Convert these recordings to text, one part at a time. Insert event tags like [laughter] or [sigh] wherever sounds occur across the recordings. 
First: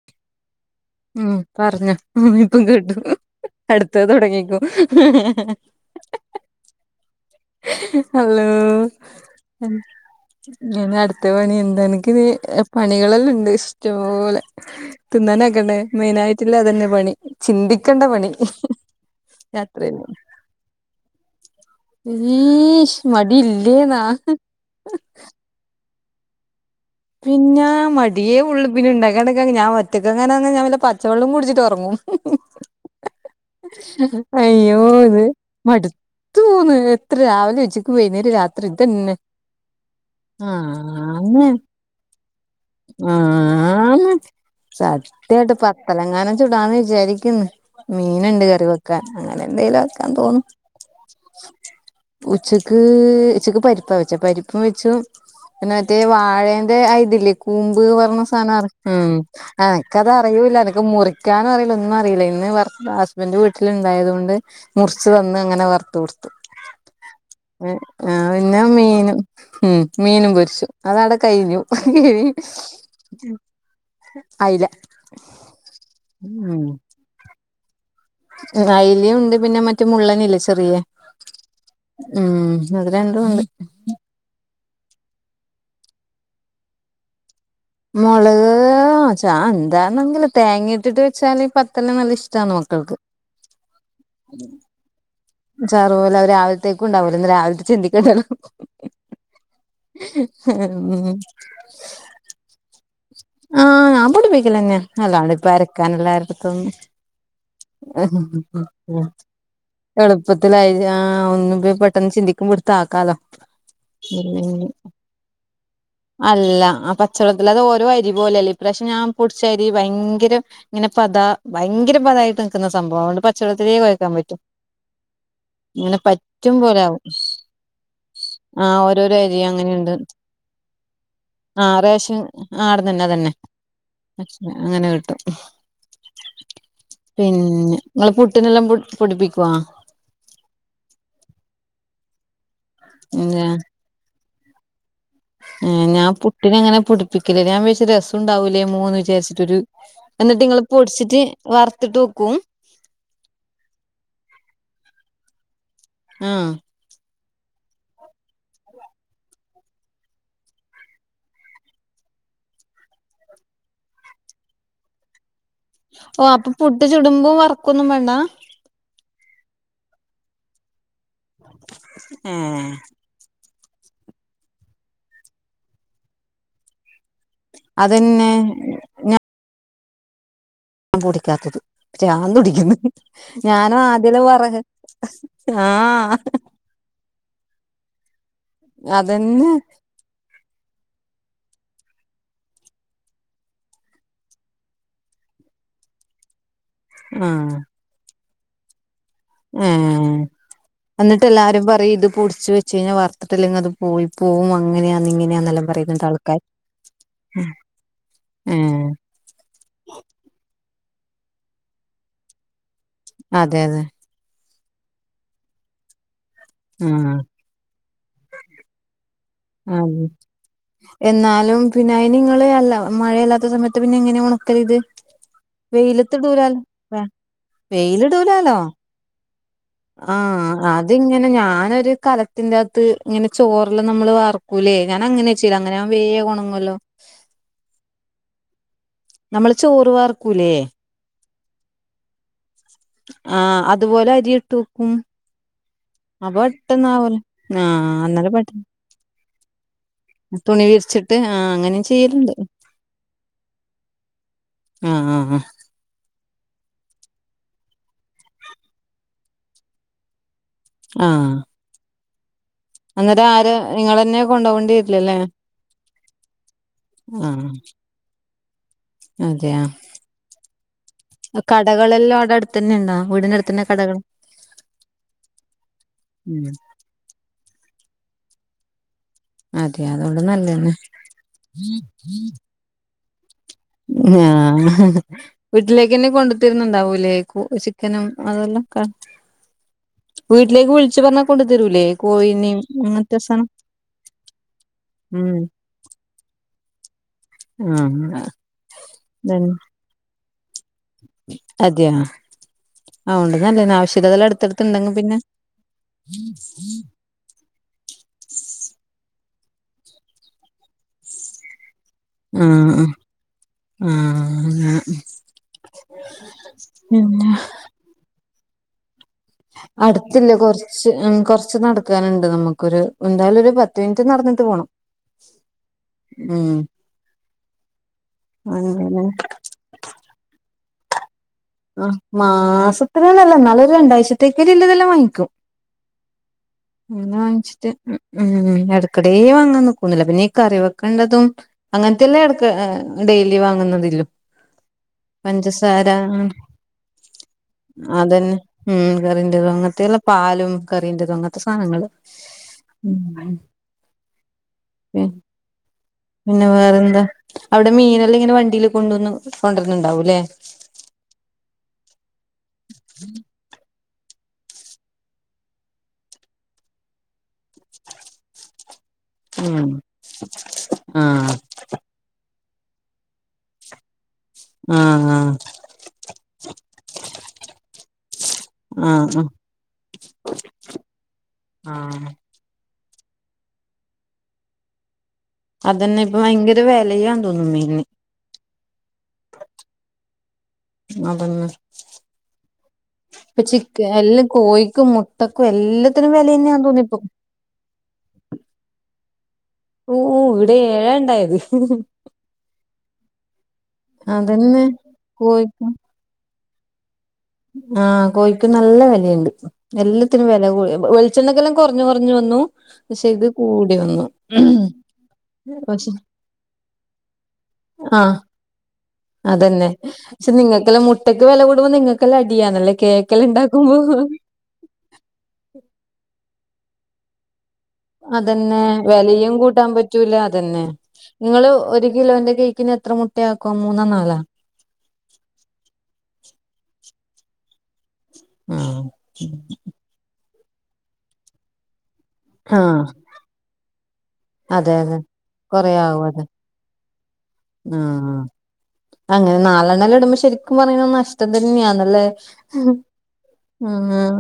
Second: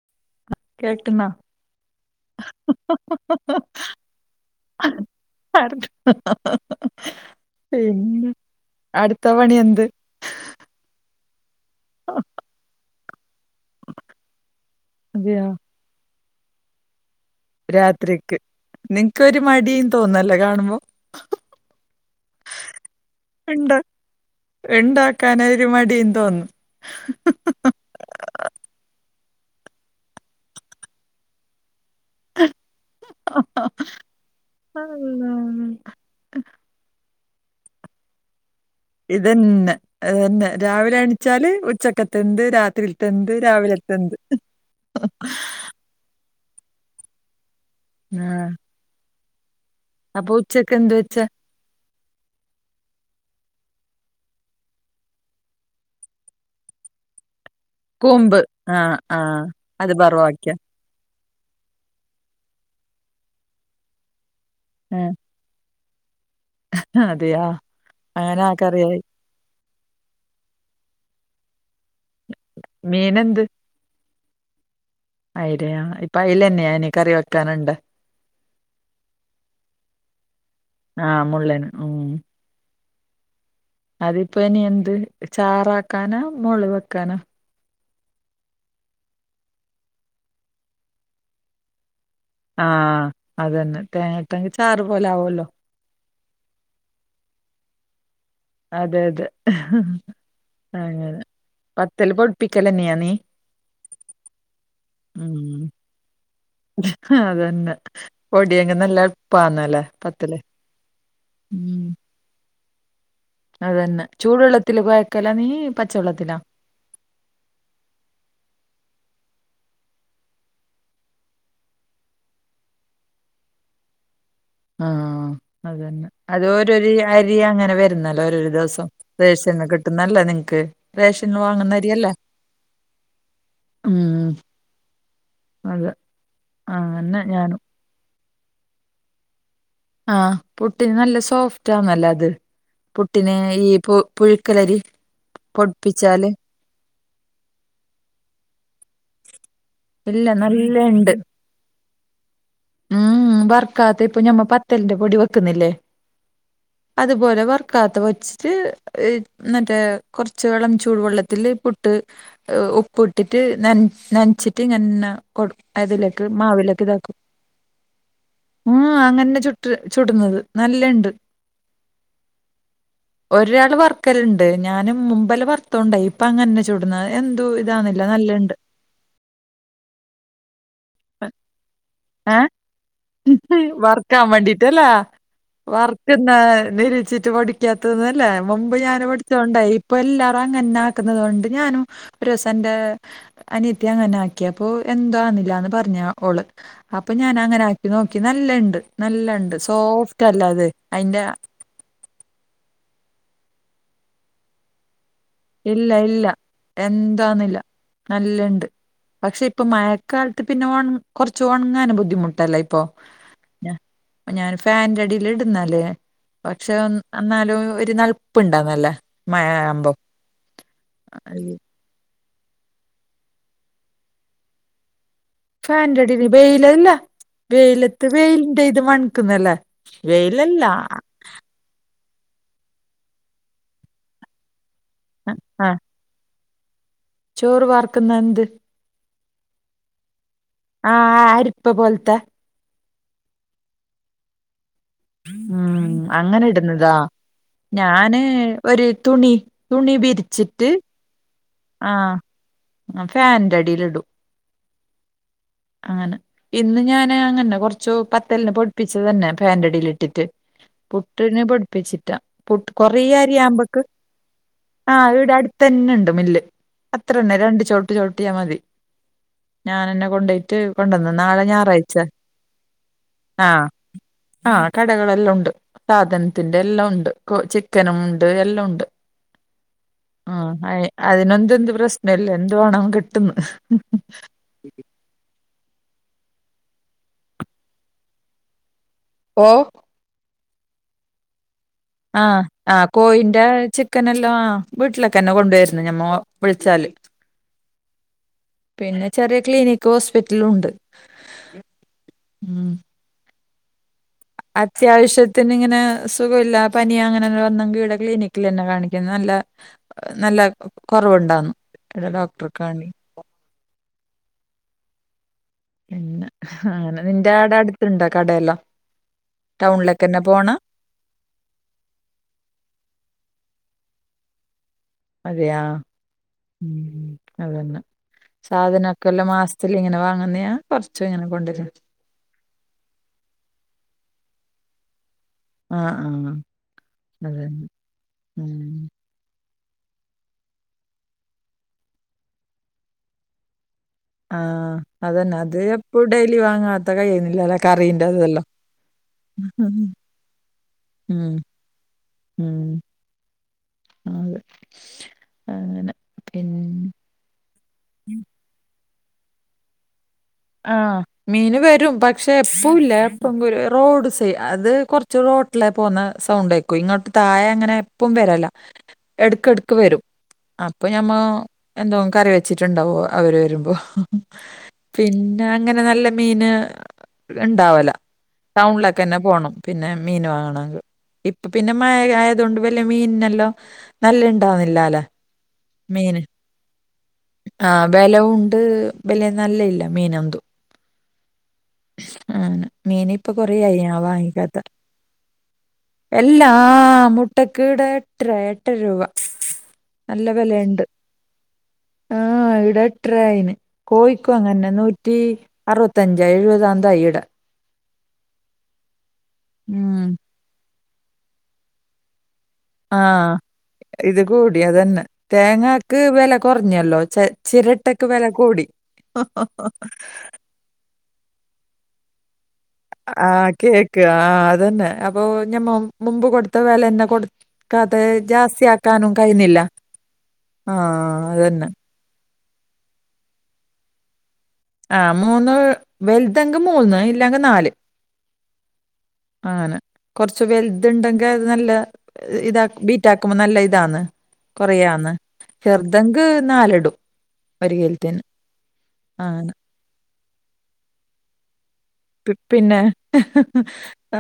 [inaudible] കേൾക്കുന്ന ഉം പറഞ്ഞോ ഇപ്പം കേട്ടു അടുത്ത തുടങ്ങിക്കും പിന്നെ അടുത്ത പണി എന്ത്? ഞനെ അടുത്ത പണി എന്താ എനിക്ക് പണികളെല്ലാം ഇണ്ട് ഇഷ്ടപോലെ അതെയോ തിന്നാനൊക്കണ്ടേ മെയിന യിട്ടില്ലേ അതന്നെ പണി ചിന്തിക്കേണ്ട പണി രാത്രിക്ക് നിനക്കോരു മടിയും രാത്രിയില് തോന്നല്ല കാണുമ്പോ ഏ ശ് മടി ഇല്ലേന്നാ? ണ്ടാക്കൻ ഒരു മടിയും തോന്നും പിന്നെ മടി ടിയെ ഉള് പിന്നെ ഉണ്ടാക്കാനോക്കെ ഞാൻറ്റക്ക എങ്ങന ഞൻ വ പച്ചവെള്ളം കുടിച്ചിട്ട് ഉറങ്ങും അയ്യോ ത് അല്ലാ. മാട് തൂന്ന് എത്ര രാവിലെ ഉച്ചിക്ക് വൈന്നേരം രാത് ഇതന്നെ ഇതന്നെ രാവിലെ ആന്ന് എണിച്ചാല് ഉച്ച- ക്കത്തെന്ത് രാത്രി ത്തെന്ത് രാവിലെ ആന്ന് ത്തെന്ത് തെലങ്കാന ചൂടാന്ന് വിചാരിക്കുന്നു ആ മീനണ്ട് കറി വെക്കാൻ അങ്ങനെ എന്തേലോ ആക ന്താ അപ്പൊ തോന്നുന്നു ഉച്ചക്ക് എന്ത് വെച്ച ഉച്ചക്ക് ഉച്ചക്ക് പരിപ്പാ വെച്ച പരിപ്പും വെച്ച പി മറ്റേ വാഴ- ന്റെ തില്ലേ കൂമ്പ് പറണ കൂമ്പ് സാധന ആ ഉ ആ അത് ആനക്ക്ത് ബറവാക്കിയ അറിയൂല്ല മുറിക്കാനും അറിയില്ല ഒന്നും അറിയില്ല ഇന്ന് വ ഹസ്ബൻഡ് വീട്ടില ണ്ടായത കൊണ്ട് മുറിച്ചു ത ങ്ങനെ വറത്ത കൊടുത്ത അതെയാ അങ്ങനെ ആ പിന്നെ കറിയായി മീനും ഉം മീനും പൊരിച്ചു അത അവിടെ കഴിഞ്ഞു മീനെന്ത്? അയ്‌ല അയിലയ ഇപ്പൊ അയിലന്നെയാനികറി വെക്കാനുണ്ട് അയ്ലിംഉണ്ട് പിന്നെ മറ്റേ മുള്ളനില്ലെ ചെറിയ ആഹ് മുള്ളൻ ഉം അത്‌ രണ്ടുണ്ട് അതിപ്പോ ഇനി എന്ത് ചാറാക്കാനാ മുള വെക്കാനോ മുളക് ചാ എന്താന്നങ്കില് തേങ്ങ ഇട്ടിട്ട് വെച്ചാല് പത്തെല്ലാം നല്ല ഇഷ്- ആഹ് അതന്നെ തേങ്ങട്ടെങ്കിൽ ചാറു പോലെ ആവുല്ലോ ചാറു പോലെ അവ രാവിലത്തേക്കു ണ്ടാവലോന്ന് രാവിലത്തെ ചിന്തി ക്കണ്ടല്ലോ അതെ അതെ ഉം പത്തല് പൊടുപ്പിക്കലെന്നെയാന്നീ ആഹ് ഞാൻ പൊടിപ്പിക്കലെന്നാ അല്ലാണ്ട് ഇപ്പ ഉം അരക്കാൻ എല്ലരത്ക്കും അതന്നെ പൊടിയെങ്കി നല്ല എളുപ്പാന്നല്ലേ പത്തല് എളുപ്പത്തിലായി ഒന്നും പെട്ടെന്ന് ചിന്തിക്കുമ്പെടുത്ത് ആക്കാലോ അതെന്നെ ചൂടുള്ളത്തില് കുയക്കലാ നീ പച്ചവെള്ളത്തിലോ ല്ല ആഹ് പ പച്ചള്ളത്തിൽ അത് ഓരോ അരി പോലെല്ലേ ഇ പ്രാവശ്യം ഞാൻ പൊടിച്ച അരി ഭയങ്കരം ഇങ്ങനെ പതാ ഭയങ്കര പതായിട്ട് നിക്കുന്ന സംഭവം അതൊണ്ട് പച്ചള്ളത്തിലേ കുഴക്കാൻ പറ്റൂ ആഹ് ആ അത് തന്നെ അത് ഓരോ പോലെ ആവും അരി അങ്ങനെ വരുന്നല്ലോ ഓരോ ആഹ് ദിവസം ഓരോരോ അരി [unintelligible] തന്നെ അങ്ങനെയുണ്ട് കിട്ടുന്നല്ല നിങ്ങക്ക് റേഷൻ വാങ്ങുന്നരിയല്ലേ തന്നെ തന്നെ പക്ഷ അങ്ങനെ കിട്ടും ആഹ് ന്ന ഞാനും ഇങ്ങൾ പുട്ടിനെല്ലാം പൊടിപ്പിക്കോ ആഹ് പുട്ടിന് നല്ല സോഫ്റ്റ് ആണല്ലോ അത് പുട്ടിനെ പിന്നെ ഈ പൊ പുഴുക്കലരി ഞാൻ പൊടിപ്പിച്ചാല് പുട്ടിനെ അങ്ങനെ പൊ ടിപ്പിക്കല്ലേ ഞാൻ വി രസണ്ടാവൂലേ മൂവിചാരിച്ചിട്ടൊരു ഇല്ല എന്നിട്ട് ഇങ്ങള് നല്ല പൊടിച്ചിട്ട് വറത്ത് ട്ട് വെക്കും ഉമ് വർക്കാതെ ഇപ്പൊ ഞമ്മ പത്തല്ലിന്റെ പൊടി വെക്കുന്നില്ലേ ആഹ് അതുപോലെ വറക്കാതെ വച്ചിട്ട് മറ്റേ കുറച്ച് വെള്ളം ചൂടുവെള്ളത്തില് പുട്ട് ഉപ്പ് ഇട്ടിട്ട് നനച്ചിട്ട് ഇങ്ങനെ കൊടു ഓഹ് അപ്പൊ പുട്ട് ചുടുമ്പും വറക്കൊന്നും വേണ്ട ഉമ് അങ്ങനെ ചുട്ട് ചുടുന്നത് നല്ലണ്ട് ഏഹ് ഒരാള് വർക്കലുണ്ട് ഞാനും മുമ്പല് വറുത്തോണ്ടായി പ്പ അങ്ങന്നെ ചൂടുന്നത് എന്തതു ഇതാന്നില്ല അതന്നെ നല്ല ഉണ്ട് പൊടിക്കാത്തത് പക്ഷെ ഏഹ് പ്രാന്തു പിടിക്കുന്നു ഞാനും ആദ്യത്തെ വറക്കാൻ പറ വേണ്ടീട്ടല്ല. ആഹ് രിച്ചിട്ട് പഠിക്കാത്തന്നല്ലേ മുമ്പ് ഞാന് അതന്നെ പഠിച്ചോണ്ടായി ഇപ്പൊ എല്ലാരും അങ്ങന്നെ ആക്കുന്നുന്നത് കൊണ്ട് ഞാനും ഒരുസന്റെ അനിയത്തി അങ്ങനെ ആക്കിയ അപ്പോ എന്തണില്ലന്ന് പറഞ്ഞ ഞാ ഓള് അപ്പൊ ഞാൻ അങ്ങനെ ആക്കി നോക്കി നല്ല ഇണ്ട് ആഹ് അയിന്റെ എന്നിട്ട് എല്ലാരും പറയും ഇത് പൊടിച്ച വെ- ച വർത്തിട്ടല്ലെങ്കി അത് പോയി പോവും അങ്ങനെയാങ്ങ ഇല്ല ഇല്ല എന്താന്നില്ല നല്ലണ്ട് ഏഹ് പക്ഷെ ഇപ്പൊ മഴക്കാലത്ത് പിന്നെ കുറച്ച് ഉണങ്ങാന് ബുദ്ധിമുട്ടല്ല ഇപ്പൊ അതെ അതെ ഞാൻ ഫാന്റഡീല് ഇടുന്നല്ലേ പക്ഷെ ആഹ് എന്നാലും ഒരു നൽപ്പ് ഇണ്ടന്നല്ല മഴ ആവുമ്പം ആഹ് എന്നാലും പിന്നെ അതി നിങ്ങള് അല്ല മഴയല്ലാത്ത സമയത്ത് പിന്നെ എങ്ങനെയ ഉണക്കൽ ഇത് ഫാൻന്റെ ഡി വെയിലത്തിടൂലാലോ വെയിലല്ല വെ വെയിലത്ത് വെയിലിടൂലാലോ വെയിലിന്റെ ഇത് മണക്കുന്നല്ലേ ആഹ് വെയിലല്ല അതിങ്ങനെ ഞാനൊരു കലത്തിന്റെ അകത്ത് ഇങ്ങനെ ചോറെല്ലാം നമ്മള് വർ കുലേ ഞാന അങ്ങനെ വെച്ച ആ അങ്ങനെ അവൻ വേഗ കൊണങ്ങല്ലോ ചോറ് വർക്ക്ന്ന എന്ത് നമ്മൾ ചോർ വാർക്കൂല്ലേ ആഹ ആരിപ്പ പോലത്തെ ആഹ് അതുപോലെ അരി ഇട്ട് ഉം ഉം അപ്പൊ അങ്ങനെ പെട്ടെന്ന ഇടുന്നതാ ആവല്ലെ ആഹ് ഞാന് അന്നല്ല പെട്ടെന്ന് ഒരു തുണി തുണി തുണി വിരിച്ചിട്ട് വിരിച്ചിട്ട് ആ അങ്ങനെ ആ ചെയ്യലണ്ട് ഫാന്റെ അടിൽ ഇടും ആഹ് അങ്ങനെ ഇന്ന് ഞാൻ അങ്ങനെ കൊറച്ചു പത്തല്ലന് പൊടിിപ്പിച്ച തന്നെ ഫാൻറടിൽ ഇട്ടിട്ട് ആ പുട്ടിന് പൊടിപ്പിച്ചിട്ടാ പു് കൊറ അന്നേരം ആര് അരിയാുമ്പക്ക് നിങ്ങളന്നെ കൊണ്ടോകേണ്ടി ആഹ് വരില്ലല്ലേ ഇവിടെ അടുത്ത തന്നെ ഉണ്ട് മില്ല് അത്ര ആ തന്നെ രണ്ട് ചുവട്ട് ചോവിട്ട് ചെയാൻ മതി അതെയ ഞാാനെന്നെ കൊണ്ട പോയിട്ട് കൊണ്ടുവന്ന നാളെ ഞായറാഴ്ച കടകളെല്ലാം അവിടെ അടുത്ത് തന്നെ ഉണ്ടോ വീടിന്റെ അടുത്ത് ആഹ തന്നെ കടകൾ ആഹ കടകളെല്ലാം ഉണ്ട് ഉം സാധനത്തിന്റെ എല്ലാം ഉണ്ട് ചിക്കനും ഉണ്ട് എല്ലാം ഉണ്ട് അതെ അതുകൊണ്ട് ആ നല്ലതന്നെ അതിനൊന്തെന്ത് പ്രശ്നല്ല എന്തു വേണം കിട്ടുന്നു ആഹ വീട്ടിലേക്ക്ന്നെ കൊണ്ടുത്തിരുന്നുണ്ടാവൂ ഇലേക്കോ ചിക്കനും അതെല്ലാം ഓഹ് വീട്ടിലേക്ക് വിളിച്ചച്ച് പറഞ്ഞാ കൊണ്ട്ു തരുൂലേ ആഹ ആ കോയിന്റെ ചിക്കന എല്ലാം ആ വീട്ടിലൊക്കെ തന്നെ ഉം കൊണ്ടുവരുന്നു ആ പിനെ ചെറിയ അതന്നെ ക്ലിനി ഹോസ്പിറ്റല ഉണ്ട് അതെയ ഉം ആണ്ട് നല്ല ആവിശ്യതിന എടുത്ത് അത്യാവശ്യത്തിന് ഇങ്ങനെ സുഖമ ഇില്ല പനിയ അങ്ങനെല്ലെ വന്നെങ്കിൽടെ ക്ലിനിക്കിൽ തന്നെ കാണിക്കുന്നത് നല്ല നല്ല കുറവുണ്ടാുന്നു ആഹ ആ പിന്നെ അങ്ങനെ പിന്നെ നിന്റെ ആടെ അടുത്തിുണ്ടോ കടയെല്ലാം ടൗണിലേക്ക് തന്നെ അടുത്തില്ലേ പോണ കൊറച്ച് കുറച്ച് നടക്കാനുണ്ട് നമുക്കൊരു എന്തായാലും ഒരു പത്ത് മിനിറ്റ് നടന്നിട്ട് പോണം അതെയ ഉം അതന്നെ അങ്ങനെ സാധനക്കെല്ലാം മാ അ ഇങ്ങനൊങ്ങുന്ന കുറച്ചും ഇങ്ങനെ കൊണ്ടുവരരുന്നു മാസത്തിന നല്ല എന്നാലും ഒരു രണ്ടാഴ്ചത്തേക്ക ഇല്ലതെല്ലാം വാങ്ങിക്കും ആ ആ എന്ന അതന്നെ വാങ്ങിച്ചിട്ട് ഉ ഉം. എടുക്ക ഇവിടെേ വാങ്ങാൻ നക്കുന്നില്ല പിന്നെഈ കറിവെക്കേണ്ടതും അങ്ങനത്തെെയല്ലേ ഇടക്ക് ഡെയിലി വാങ്ങുന്നതില്ലോ ആഹ അതന്നെ അത് പഞ്ചസാര എപ്പ ഡെലി വാങ്ങ അതന്നെ ഉം കറീറതും അങ്ങനത്തെെയള്ള പാലും കററതും ഉം അങ്ങനത്തെ സാധനങ്ങള് ഉം അത് അങ്ങനെ പിന്നെ അവിടെ മീനെല്ലാം ഇങ്ങനെ വണ്ടിയില് കൊണ്ടുവന്ന് കൊണ്ടുവന്ന്ണ്ടാവൂല്ലേ ആഹ് മീന് വരും പക്ഷെ എപ്പഴുംല്ല എപ്പ റോഡ് സൈ അത് കുറച്ച് റോട്ടില പോകുന്ന സൗണ്ട് ആയിക്കും ഇങ്ങോട്ട് താഴെ അങ്ങനെ എപ്പും വരമല്ല എടുക്ക ഉം എടുക്ക് വരും അപ്പൊ ഞമ്മ ആഹ് എന്തോ കറി വെച്ചിട്ടുണ്ടാവോ അവര് വരുമ്പോ ആഹ് ആഹ് പിന്നെ അങ്ങനെ നല്ല മീന് ഉണ്ടാവല ടൗണിലൊക്കെ തന്നെ ആഹ് പോകണം പിന്നെ മീൻ വാങ്ങണം ങ്കി ഇപ്പ പിന്നെ ആഹ് മഴ ണ്ട് വല മീനിനെല്ലാം നല്ല ഇണ്ടാവുന്നില്ല അല്ലെ അതന്നെ ഇപ്പ ഭയങ്കര വിലയാ തോന്നും മീന് വെലവും വില നല്ല ഇല്ല മീന എന്തും അതന്നെ അങ്ങനെ മീന് ഇപ്പൊ ഇപ്പ കൊറേയായി ചിക്ക ഞാൻ എല്ലാം വാങ്ങിക്കാ കോഴിക്ക് മു ട്ടക്കും എല്ലാ എല്ലാ മുട്ടക്കീടെ എട്ട എട്ടര രൂപ ഓഹ് നല്ല ഇവിടെ വെലയ്ണ്ട് ഏഴാ ഇണ്ടായത് ആഹ് ഇവിടെ എട്ട്ര ആയിന് കോഴിക്കും അതന്നെ അങ്ങൻന്നെ നൂറ്റി കോഴിക്കും അറുപത്തഞ്ച എഴുപതാന്താ ഇവിടെ ആഹ് കോഴിക്കും നല്ല വെലയിണ്ട് ഉം എല്ലാത്തിനും വെല കൂ വെളിച്ചെണ്ണക്കല്ലാം കൊറഞ്ഞ് കൊറ്ഞ്ഞു വന്നു പക്ഷെ ഇത് ആഹ് കൂടി വന്നു ഇത് കൂടിയതന്നെ പക്ഷെ തേങ്ങക്ക് വെല കൊറഞ്ഞല്ലോ ച ചിരട്ടക്ക് വെല കൂടി അതെന്നെ പഷേ നിങ്ങക്കല്ലാം മുട്ടക്ക് വെല കൂടുമ്പോ നിങ്ങക്കെല്ലാം അടിയാണല്ലേ അഹ് ആഹ് കേക്ക് ആഹ് അതന്നെ അപ്പൊ ഞമ്മ മുമ്പ് കൊടുത്ത വെലന്നെ കൊടു അതന്നെ വെലയും കൂട്ടാൻ പറ്റൂല അതന്നെ ആ നിങ്ങള് അതന്നെ ഒര് കിലോന്റെ കേക്കിന് എത്ര മുട്ടയാക്കും മൂന്നോ നാലോ ആഹ് മൂന്ന് വെൽതെങ്ക് മൂന്ന് ഇല്ലാങ്കി നാല് ആഹ് അങ്ങനെ കൊറച്ചു വെൽത്ണ്ടെങ്കെ ഇത് നല്ലെ ഇതക്ക്‌ ആഹ് ബീറ്റാക്കുമ്പോ നല്ല ഇതാണ് അതെ അതെ കൊറയാന്ന് കൊറേ ആവും അതെ ചെറുതെങ്ക് നാലെടും ആഹ് അങ്ങനെ നാലെണെല്ലം ഇടുമ്പോ ശരിക്കും പറഞ്ഞയ്ഞ്ഞ നഷ്ടം തന്നെയാണല്ലേ പി പിന്നെ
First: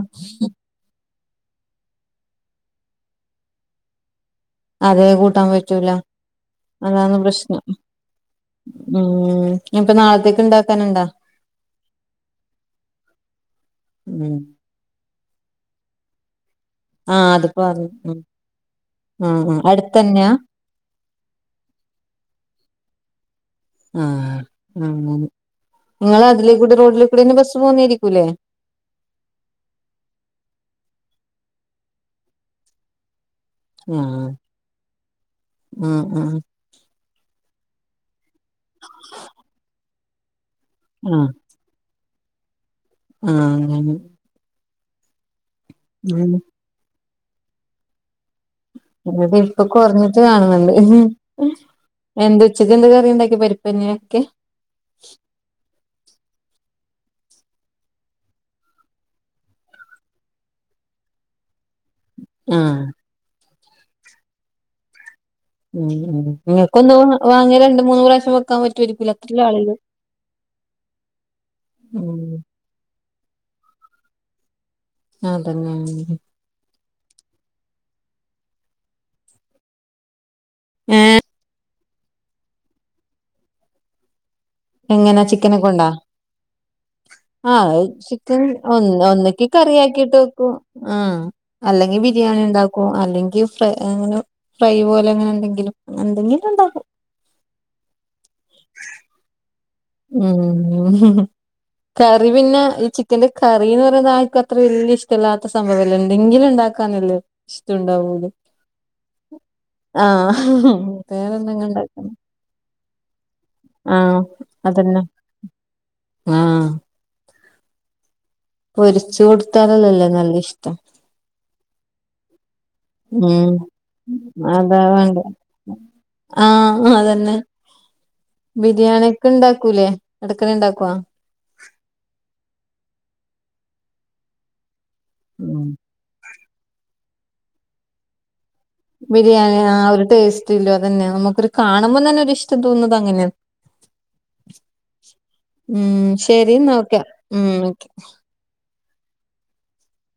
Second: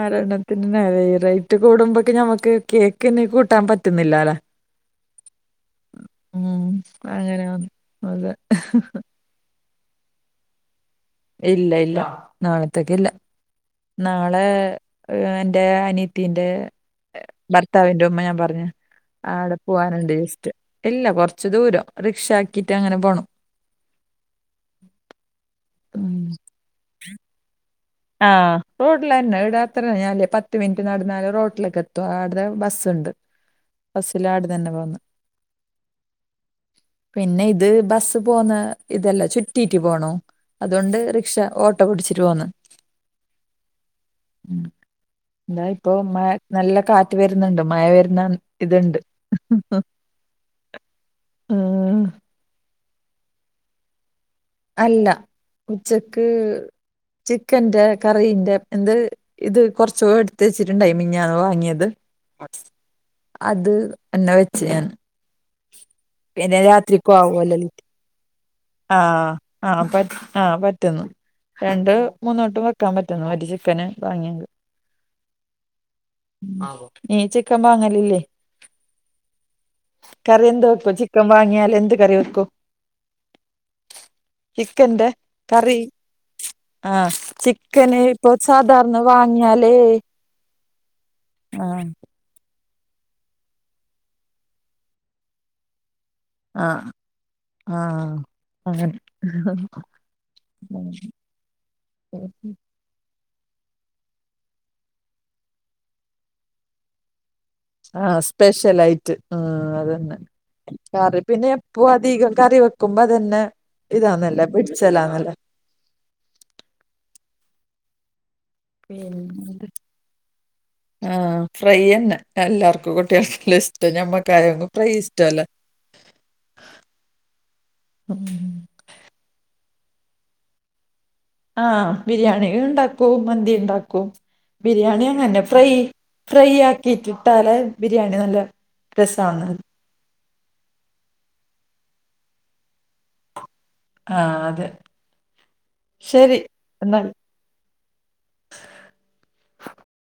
ആരോണത്തിന് നിന്നേ റേറ്റ് കൂടുമ്പെക്ക് ഞമ്മക്ക് കേക്ക്ന് കൂട്ടാൻ പറ്റുന്നില്ലാലാ അതേ കൂട്ടാൻ പറ്റൂല അതാണ് പ്രശ്നം അങ്ങനെയാണ് അതെ ഉം ഞ്ഞ് പ്പൊ നാളത്തേക്ക് ഇണ്ടാക്കാന്ണ്ടാ ഇല്ല ഇല്ല നാളത്തേക്ക് ഇല്ല ഉം നാളേ ഇഹ് എന്റെ അനീത്തിന്റെ ആഹ് അത് പറഞ്ഞു ഭർത്താവിന്റെ ഉമ്മ ഉം ഞാൻ പറഞ്ഞ് ആഹ് ആടെ ആഹ് പോവാനുണ്ട് അടുത്തന്നെയാ ജസ്റ്റ് ഇല്ല കുറച്ച് ദൂരം റിക്ഷ ആക്കിയിട്ട് അങ്ങനെ പോകണം ആഹ് അങ്ങനെ ഉം നിങ്ങള അതിലേ കൂടി റോഡിലേ കൂടെന്നും ബസ്സ് പോവുന്നേയിരിക്കൂല്ലേ ആഹ് റോഡിലന്നെ ഇവിടെ അത്ര യെലാ പത്ത് മിനിറ്റ് നടന്നാല് റോഡിലേക്ക് എത്തും ആട്ന്ന് ബസ്ണ്ട് ആഹ് ആഹ് ആഹ് പിന്നെ ഇത് ബസ്സ് പോന്ന ഇതല്ല ചുറ്റീറ്റ് പോണോം അതുകൊണ്ട് ആഹ് റിക്ഷ ഓട്ടോ പിടിച്ചിട്ട് പോന്ന് ആഹ് അങ്ങനെ എന്താ ഇപ്പൊ ഉം മഴ നല്ല കാറ്റ് വരുന്നുണ്ട് മഴ വരുന്ന ഇതുണ്ട് ഇവിടെ ഇപ്പൊ കുറഞ്ഞിട്ട് കാണ് ന്ന് ണ്ട് ഉം. എന്ത ഉച്ചക്ക് എന്ത് കറിണ്ടാക്കി പരിപ്പെന്നാക്കെ അല്ല ഉച്ചക്ക് ചിക്കന്റെ കറീന്റെ എന്ത് ഇത് കൊറച്ചൂ എടുത്ത് വച്ചിട്ട്ണ്ടായി മിഞ്ഞാന്ന് വാങ്ങിയത് ആഹ് അത് അന്നെ വെച്ച് ഞാൻ ഉം ഉം പിന്നെ ങ്ങക്കൊന്നു രാത്രിക്കും വാങ്ങിയ ആവുവല്ലല്ലോ രണ്ട് മൂന്ന് പ്രാവശ്യം വെ ആഹ് ആഹ് പ ആഹ് പറ്റ്ന്നു രണ്ട് ഉം മൂന്ന് വട്ടം വെ ക്കാൻ പറ്റുന്നു ഒരു ചിക്കന് വാങ്യെങ്ക് അതന്നെ [unintelligible] ഉം നിങ് ചിക്കൻ വാങ്ങലില്ലേ കറി എന്ത് വെപ്പു ഏഹ് ചിക്കൻ വാങ്ങിയാലെന്ത് കറിവെക്കും എങ്ങനാ ചിക്കനെക്കൊണ്ടാ ആഹ് ആഹ് അ ചിക്കന് ഇപ്പൊ ചിക്കൻ ഒന്ന് സാധാരണ ഒന്നെക്കി വാങ്ങിയാലേ കറിയാക്കിട്ട് വെക്കും ആഹ് ആഹ് അല്ലെങ്കി ബി രിയാണി ണ്ടാക്കും അല്ലെങ്കി ഫ്ര ങ്ങനെ ഫ്രൈ പോലെ അങ്ങനെ എന്തെങ്കിലും അങ്ങ എന്തെങ്കെ ആഹ് ആഹ് അങ്ങനെ ഉം [unintelligible] കറി പിന്നെ ഈ ചി ക്കന്റെ കറിന്ന് പറയുന്നത് ആൾക്ക് അത്ര വല്ല്യെ ഇഷ്ടല്ലാത്ത സംഭവല്ലെ എന്നെങ്കിലും ഉണ്ടാക്കാന്നെ ള്ളൂ ആഹ് സ്‌പെഷ്യലായിട്ട് ആഹ് അതന്നെ ആഹ് കറി പിന്നെ വേറെന്തെങ്കിലും എപ്പോ ഉണ്ടാക്കണം അധിക കറി വെക്കുമ്പോ അതന്നെ ആഹ് ഇതാന്നല്ലേ പിടിച്ചലാന്നല്ലേ ആ പൊരിച്ച് കൊടുത്താലല്ലല്ലേ നല്ല ഇഷ്ട്ട ആ ഫ്രൈ തന്നെ എല്ലാർക്കും ഉ കുട്ടികൾക്കെല്ലാം ഇഷ്ടം ഞമ്മക്കായങ്ങ് അതാ ഫ്രൈ വേണ്ട ഇഷ്ടമല്ല ആ അതന്നെ ബിരിയാണി ഒക്കെ ഉണ്ടാക്കൂലേ ഇടക്കണ ഉണ്ടാക്കുവ ആ ബിരിയാണി ഉണ്ടാക്കൂ മന്തി ഉണ്ടാക്കൂ ബിരിയാണി അങ്ങന്നെ ഫ്രൈ ഫ്രൈ ആക്കിട്ടിട്ടാലെ ബിരിയാണി നല്ല രസാണ് ബിരിയാണി ആ ഒരു ടേസ്റ്റ് ഇല്ലോ അതന്നെ നമുക്കൊരു കാണുമ്പോം തന്നെ ഒ ഇഷ്ടം തോന്നുന്നത് അങ്ങനെയ ആഹ് അതെ ഉ ശരി നോക്ക ഉ ഓക്കെ